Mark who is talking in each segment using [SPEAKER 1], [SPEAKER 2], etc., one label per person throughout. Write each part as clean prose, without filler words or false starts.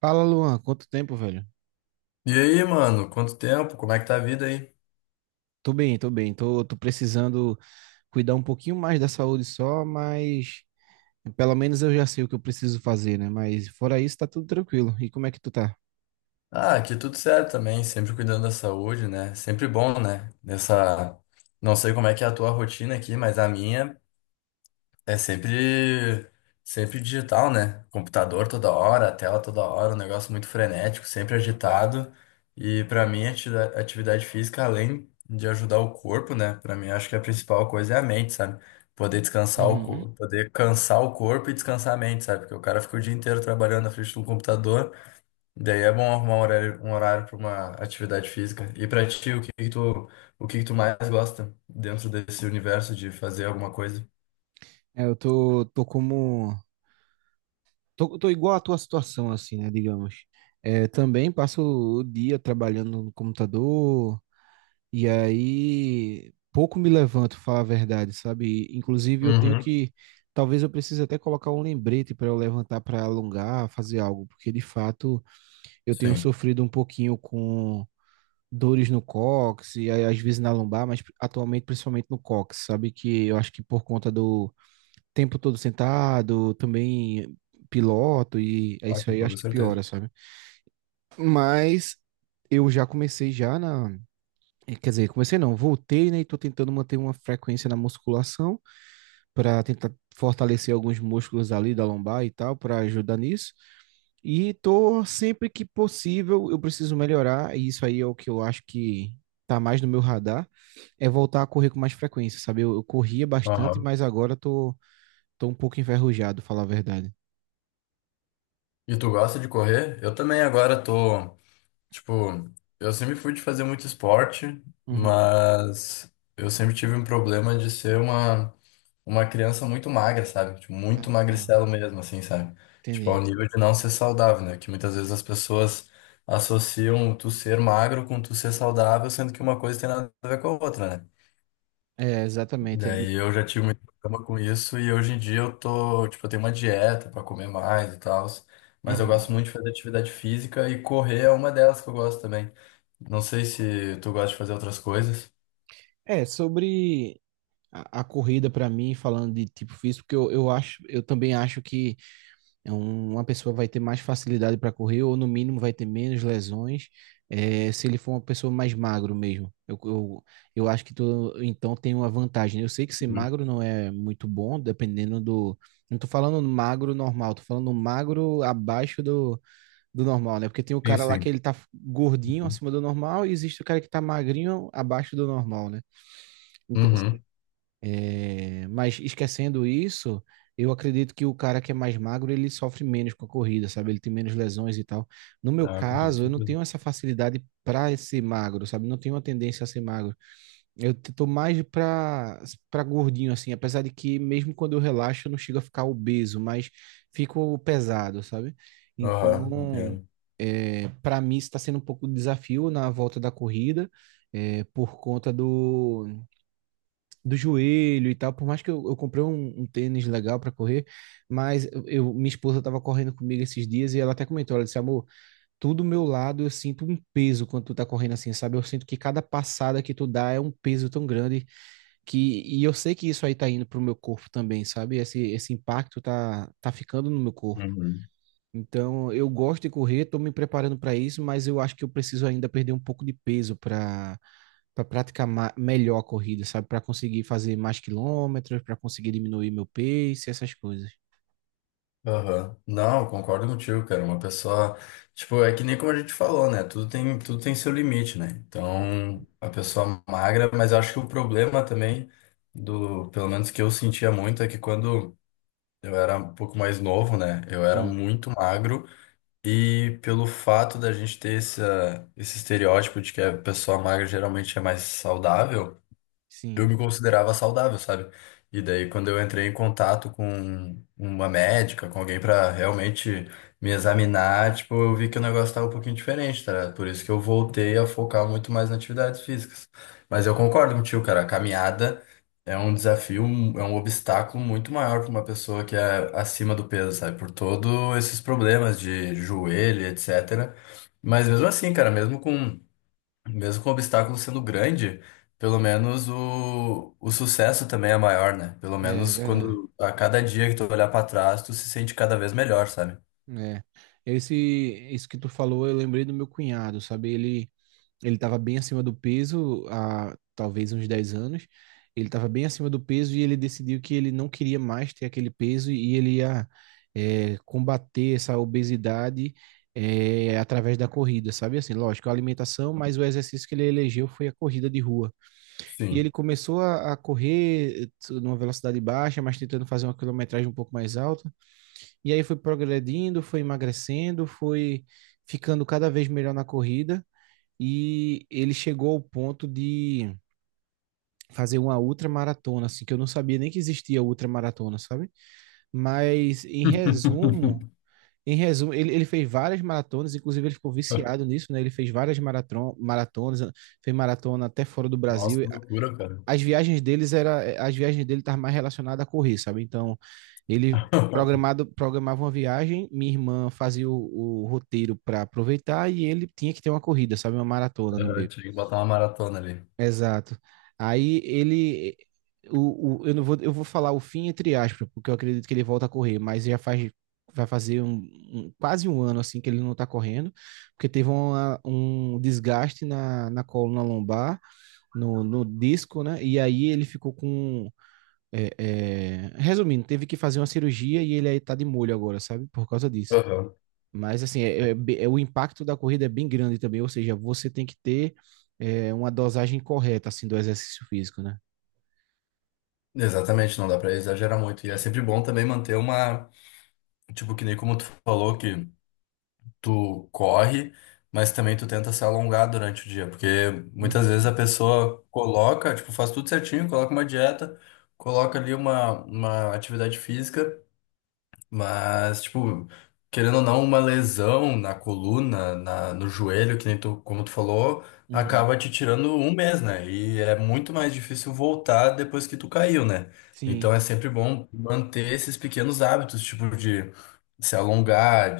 [SPEAKER 1] Fala, Luan, quanto tempo, velho?
[SPEAKER 2] E aí, mano, quanto tempo? Como é que tá a vida aí?
[SPEAKER 1] Tô bem, tô bem. Tô precisando cuidar um pouquinho mais da saúde só, mas pelo menos eu já sei o que eu preciso fazer, né? Mas fora isso, tá tudo tranquilo. E como é que tu tá?
[SPEAKER 2] Ah, aqui tudo certo também, sempre cuidando da saúde, né? Sempre bom, né? Nessa. Não sei como é que é a tua rotina aqui, mas a minha. É sempre digital, né? Computador toda hora, tela toda hora, um negócio muito frenético, sempre agitado. E pra mim, atividade física, além de ajudar o corpo, né? Pra mim, acho que a principal coisa é a mente, sabe? Poder descansar o
[SPEAKER 1] Uhum.
[SPEAKER 2] corpo, poder cansar o corpo e descansar a mente, sabe? Porque o cara fica o dia inteiro trabalhando na frente do computador. Daí é bom arrumar um horário para uma atividade física. E pra ti, o que que tu mais gosta dentro desse universo de fazer alguma coisa?
[SPEAKER 1] É, eu tô, tô como. Tô igual à tua situação, assim, né? Digamos. É, também passo o dia trabalhando no computador. E aí, pouco me levanto, falar a verdade, sabe? Inclusive, eu tenho
[SPEAKER 2] Uhum.
[SPEAKER 1] que. Talvez eu precise até colocar um lembrete para eu levantar para alongar, fazer algo, porque de fato eu tenho
[SPEAKER 2] Sim.
[SPEAKER 1] sofrido um pouquinho com dores no cóccix e aí, às vezes na lombar, mas atualmente principalmente no cóccix, sabe? Que eu acho que por conta do tempo todo sentado, também piloto e é
[SPEAKER 2] Ah,
[SPEAKER 1] isso
[SPEAKER 2] com
[SPEAKER 1] aí,
[SPEAKER 2] toda
[SPEAKER 1] acho que piora,
[SPEAKER 2] certeza.
[SPEAKER 1] sabe? Mas eu já comecei quer dizer, comecei não, voltei, né? E tô tentando manter uma frequência na musculação para tentar fortalecer alguns músculos ali da lombar e tal, para ajudar nisso. E tô sempre que possível, eu preciso melhorar, e isso aí é o que eu acho que tá mais no meu radar, é voltar a correr com mais frequência, sabe? Eu corria bastante,
[SPEAKER 2] Aham.
[SPEAKER 1] mas agora tô, tô um pouco enferrujado, falar a verdade.
[SPEAKER 2] E tu gosta de correr? Eu também agora tô, tipo, eu sempre fui de fazer muito esporte,
[SPEAKER 1] Uhum.
[SPEAKER 2] mas eu sempre tive um problema de ser uma criança muito magra, sabe? Tipo, muito
[SPEAKER 1] Ah, tá.
[SPEAKER 2] magricelo mesmo, assim, sabe? Tipo,
[SPEAKER 1] Entendi.
[SPEAKER 2] ao nível de não ser saudável, né? Que muitas vezes as pessoas associam tu ser magro com tu ser saudável, sendo que uma coisa tem nada a ver com a outra, né?
[SPEAKER 1] É, exatamente.
[SPEAKER 2] Daí eu já tive muito problema com isso e hoje em dia eu tô, tipo, eu tenho uma dieta pra comer mais e tal, mas eu
[SPEAKER 1] Uhum.
[SPEAKER 2] gosto muito de fazer atividade física e correr é uma delas que eu gosto também. Não sei se tu gosta de fazer outras coisas.
[SPEAKER 1] É, sobre a corrida para mim, falando de tipo físico, porque eu também acho que é uma pessoa vai ter mais facilidade para correr, ou no mínimo vai ter menos lesões, é, se ele for uma pessoa mais magro mesmo. Eu acho que tu, então tem uma vantagem. Eu sei que ser
[SPEAKER 2] Uhum.
[SPEAKER 1] magro não é muito bom, dependendo do. Não tô falando magro normal, tô falando magro do normal, né? Porque tem o
[SPEAKER 2] Sim,
[SPEAKER 1] cara lá que
[SPEAKER 2] sim.
[SPEAKER 1] ele tá gordinho acima do normal e existe o cara que tá magrinho abaixo do normal, né? Então, assim,
[SPEAKER 2] Uhum.
[SPEAKER 1] é, mas esquecendo isso, eu acredito que o cara que é mais magro, ele sofre menos com a corrida, sabe? Ele tem menos lesões e tal. No meu
[SPEAKER 2] Ah, com
[SPEAKER 1] caso, eu não
[SPEAKER 2] tudo.
[SPEAKER 1] tenho essa facilidade para ser magro, sabe? Não tenho uma tendência a ser magro. Tô mais para gordinho assim, apesar de que mesmo quando eu relaxo, eu não chego a ficar obeso, mas fico pesado, sabe?
[SPEAKER 2] Aham,
[SPEAKER 1] Então,
[SPEAKER 2] entendo.
[SPEAKER 1] é, para mim está sendo um pouco de desafio na volta da corrida, é, por conta do joelho e tal. Por mais que eu comprei um tênis legal para correr, mas eu, minha esposa tava correndo comigo esses dias e ela até comentou, ela disse, amor, tudo meu lado eu sinto um peso quando tu tá correndo assim, sabe? Eu sinto que cada passada que tu dá é um peso tão grande que e eu sei que isso aí tá indo pro meu corpo também, sabe? Esse impacto tá ficando no meu corpo.
[SPEAKER 2] Uhum.
[SPEAKER 1] Então, eu gosto de correr, estou me preparando para isso, mas eu acho que eu preciso ainda perder um pouco de peso para praticar melhor a corrida, sabe? Para conseguir fazer mais quilômetros, para conseguir diminuir meu pace, essas coisas.
[SPEAKER 2] Aham. Não, concordo contigo, cara. Uma pessoa, tipo, é que nem como a gente falou, né? Tudo tem seu limite, né? Então, a pessoa magra, mas acho que o problema também do, pelo menos que eu sentia muito, é que quando eu era um pouco mais novo, né? Eu era
[SPEAKER 1] Hum,
[SPEAKER 2] muito magro e pelo fato da gente ter esse estereótipo de que a pessoa magra geralmente é mais saudável, eu
[SPEAKER 1] sim,
[SPEAKER 2] me considerava saudável, sabe? E daí, quando eu entrei em contato com uma médica, com alguém pra realmente me examinar, tipo, eu vi que o negócio tava um pouquinho diferente, tá? Ligado? Por isso que eu voltei a focar muito mais nas atividades físicas. Mas eu concordo contigo, cara, a caminhada é um desafio, um, é um obstáculo muito maior pra uma pessoa que é acima do peso, sabe? Por todos esses problemas de joelho, etc. Mas mesmo assim, cara, mesmo com o obstáculo sendo grande, pelo menos o sucesso também é maior, né? Pelo
[SPEAKER 1] é
[SPEAKER 2] menos
[SPEAKER 1] verdade.
[SPEAKER 2] quando a cada dia que tu olhar pra trás, tu se sente cada vez melhor, sabe?
[SPEAKER 1] É. Esse, isso que tu falou, eu lembrei do meu cunhado, sabe? Ele estava bem acima do peso há talvez uns 10 anos. Ele estava bem acima do peso e ele decidiu que ele não queria mais ter aquele peso e ele ia é, combater essa obesidade é, através da corrida, sabe? Assim, lógico, a alimentação, mas o exercício que ele elegeu foi a corrida de rua. E ele
[SPEAKER 2] Sim.
[SPEAKER 1] começou a correr numa velocidade baixa, mas tentando fazer uma quilometragem um pouco mais alta. E aí foi progredindo, foi emagrecendo, foi ficando cada vez melhor na corrida e ele chegou ao ponto de fazer uma ultramaratona, assim, que eu não sabia nem que existia ultramaratona, sabe? Mas em resumo, em resumo, ele fez várias maratonas, inclusive ele ficou viciado nisso, né? Ele fez várias maratonas, fez maratona até fora do
[SPEAKER 2] Nossa,
[SPEAKER 1] Brasil.
[SPEAKER 2] que loucura, cara.
[SPEAKER 1] As as viagens dele estavam mais relacionadas a correr, sabe? Então, ele programava uma viagem, minha irmã fazia o roteiro para aproveitar e ele tinha que ter uma corrida, sabe? Uma maratona no
[SPEAKER 2] Aham,
[SPEAKER 1] meio.
[SPEAKER 2] tinha que botar uma maratona ali.
[SPEAKER 1] Exato. Aí ele. Eu não vou, eu vou falar o fim entre aspas, porque eu acredito que ele volta a correr, mas já faz, vai fazer quase um ano assim que ele não tá correndo, porque teve um desgaste na coluna lombar, no disco, né? E aí ele ficou com. É, é, resumindo, teve que fazer uma cirurgia e ele aí tá de molho agora, sabe? Por causa disso.
[SPEAKER 2] Aham.
[SPEAKER 1] Mas assim, o impacto da corrida é bem grande também, ou seja, você tem que ter é, uma dosagem correta assim do exercício físico, né?
[SPEAKER 2] Exatamente, não dá pra exagerar muito. E é sempre bom também manter uma. Tipo, que nem como tu falou que tu corre, mas também tu tenta se alongar durante o dia, porque muitas vezes
[SPEAKER 1] Uhum,
[SPEAKER 2] a pessoa coloca, tipo, faz tudo certinho, coloca uma dieta, coloca ali uma atividade física, mas, tipo, querendo ou não, uma lesão na coluna, na, no joelho, que nem tu, como tu falou,
[SPEAKER 1] uhum.
[SPEAKER 2] acaba te tirando um mês, né? E é muito mais difícil voltar depois que tu caiu, né?
[SPEAKER 1] Sim,
[SPEAKER 2] Então é sempre bom manter esses pequenos hábitos, tipo de se alongar,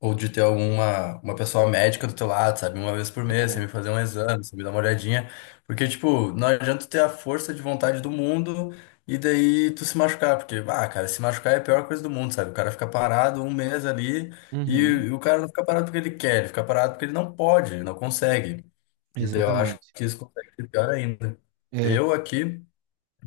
[SPEAKER 2] ou de ter alguma uma pessoa médica do teu lado, sabe? Uma vez por mês, você
[SPEAKER 1] é.
[SPEAKER 2] me fazer um exame, você me dar uma olhadinha. Porque, tipo, não adianta tu ter a força de vontade do mundo e daí tu se machucar. Porque, ah, cara, se machucar é a pior coisa do mundo, sabe? O cara fica parado um mês ali e,
[SPEAKER 1] Uhum,
[SPEAKER 2] e o cara não fica parado porque ele quer, ele fica parado porque ele não pode, ele não consegue. E daí eu acho
[SPEAKER 1] exatamente.
[SPEAKER 2] que isso consegue ser pior ainda.
[SPEAKER 1] É,
[SPEAKER 2] Eu aqui.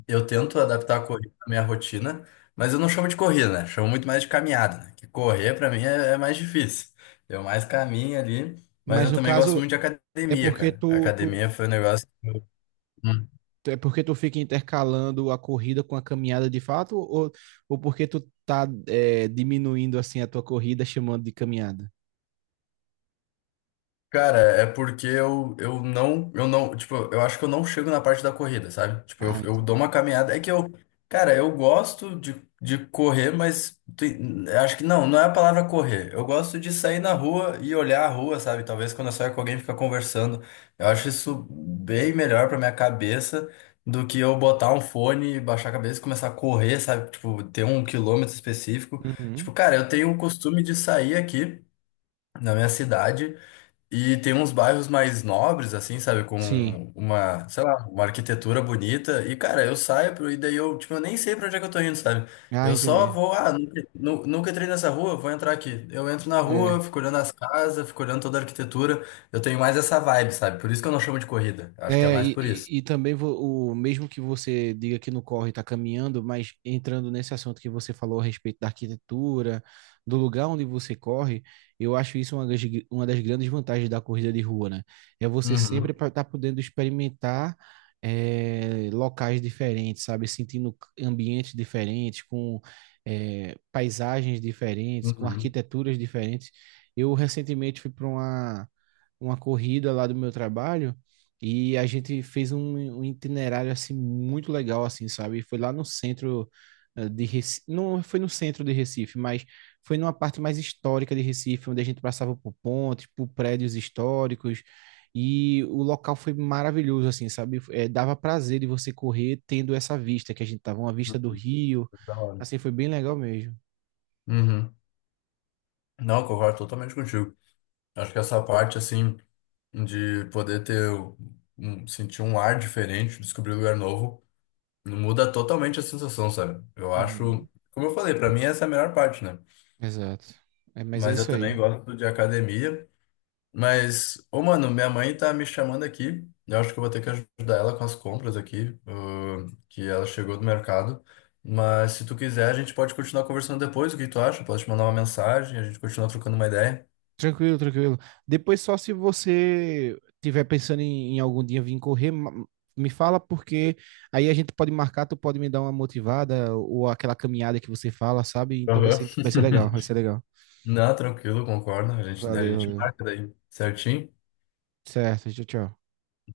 [SPEAKER 2] Eu tento adaptar a corrida à minha rotina, mas eu não chamo de corrida, né? Chamo muito mais de caminhada, né? Que correr pra mim é mais difícil. Eu mais caminho ali, mas
[SPEAKER 1] mas
[SPEAKER 2] eu
[SPEAKER 1] no
[SPEAKER 2] também gosto
[SPEAKER 1] caso
[SPEAKER 2] muito de
[SPEAKER 1] é
[SPEAKER 2] academia,
[SPEAKER 1] porque
[SPEAKER 2] cara. A
[SPEAKER 1] tu
[SPEAKER 2] academia foi um negócio.
[SPEAKER 1] é porque tu fica intercalando a corrida com a caminhada de fato, ou porque tu tá é, diminuindo assim a tua corrida chamando de caminhada?
[SPEAKER 2] Cara, é porque eu não, tipo, eu acho que eu não chego na parte da corrida, sabe? Tipo,
[SPEAKER 1] Ah,
[SPEAKER 2] eu dou
[SPEAKER 1] entendi.
[SPEAKER 2] uma caminhada. É que eu, cara, eu gosto de correr, mas tem- acho que não é a palavra correr. Eu gosto de sair na rua e olhar a rua, sabe? Talvez quando eu saio com alguém fica conversando. Eu acho isso bem melhor pra minha cabeça do que eu botar um fone, baixar a cabeça e começar a correr, sabe? Tipo, ter um quilômetro específico.
[SPEAKER 1] Uhum.
[SPEAKER 2] Tipo, cara, eu tenho o costume de sair aqui na minha cidade. E tem uns bairros mais nobres, assim, sabe?
[SPEAKER 1] Sim.
[SPEAKER 2] Com uma, sei lá, uma arquitetura bonita. E, cara, eu saio pro, e daí eu, tipo, eu nem sei pra onde é que eu tô indo, sabe?
[SPEAKER 1] Ah,
[SPEAKER 2] Eu só
[SPEAKER 1] entendi.
[SPEAKER 2] vou, ah, nunca entrei nessa rua, vou entrar aqui. Eu entro na
[SPEAKER 1] É.
[SPEAKER 2] rua, fico olhando as casas, fico olhando toda a arquitetura. Eu tenho mais essa vibe, sabe? Por isso que eu não chamo de corrida. Acho que é
[SPEAKER 1] É,
[SPEAKER 2] mais
[SPEAKER 1] e,
[SPEAKER 2] por isso.
[SPEAKER 1] e- e também o mesmo que você diga que não corre está caminhando, mas entrando nesse assunto que você falou a respeito da arquitetura, do lugar onde você corre, eu acho isso uma das grandes vantagens da corrida de rua, né? É você sempre
[SPEAKER 2] Uhum,
[SPEAKER 1] estar podendo experimentar é, locais diferentes, sabe? Sentindo ambientes diferentes, com é, paisagens diferentes, com
[SPEAKER 2] uhum,
[SPEAKER 1] arquiteturas diferentes. Eu recentemente fui para uma corrida lá do meu trabalho. E a gente fez um itinerário assim muito legal assim, sabe? Foi lá no centro eh, de Recife, não foi no centro de Recife, mas foi numa parte mais histórica de Recife, onde a gente passava por pontes, por prédios históricos, e o local foi maravilhoso assim, sabe? Eh, dava prazer de você correr tendo essa vista que a gente tava, uma vista do
[SPEAKER 2] uhum.
[SPEAKER 1] rio.
[SPEAKER 2] Da hora.
[SPEAKER 1] Assim, foi bem legal mesmo.
[SPEAKER 2] Uhum. Não, eu concordo totalmente contigo. Acho que essa parte, assim, de poder ter um, sentir um ar diferente, descobrir um lugar novo, muda totalmente a sensação, sabe? Eu
[SPEAKER 1] Uhum.
[SPEAKER 2] acho, como eu falei, pra mim essa é a melhor parte, né?
[SPEAKER 1] Exato. É, mas é
[SPEAKER 2] Mas eu
[SPEAKER 1] isso
[SPEAKER 2] também
[SPEAKER 1] aí.
[SPEAKER 2] gosto de academia. Mas, ô mano, minha mãe tá me chamando aqui. Eu acho que eu vou ter que ajudar ela com as compras aqui, que ela chegou do mercado. Mas se tu quiser, a gente pode continuar conversando depois. O que tu acha? Pode te mandar uma mensagem, a gente continua trocando uma ideia.
[SPEAKER 1] Tranquilo, tranquilo. Depois, só se você tiver pensando em, em algum dia vir correr, me fala, porque aí a gente pode marcar, tu pode me dar uma motivada ou aquela caminhada que você fala, sabe? Então
[SPEAKER 2] Aham.
[SPEAKER 1] vai ser legal, vai ser legal.
[SPEAKER 2] Não, tranquilo, concordo. A gente, a
[SPEAKER 1] Valeu,
[SPEAKER 2] gente
[SPEAKER 1] valeu.
[SPEAKER 2] marca daí, certinho?
[SPEAKER 1] Certo, tchau, tchau.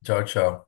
[SPEAKER 2] Tchau, tchau.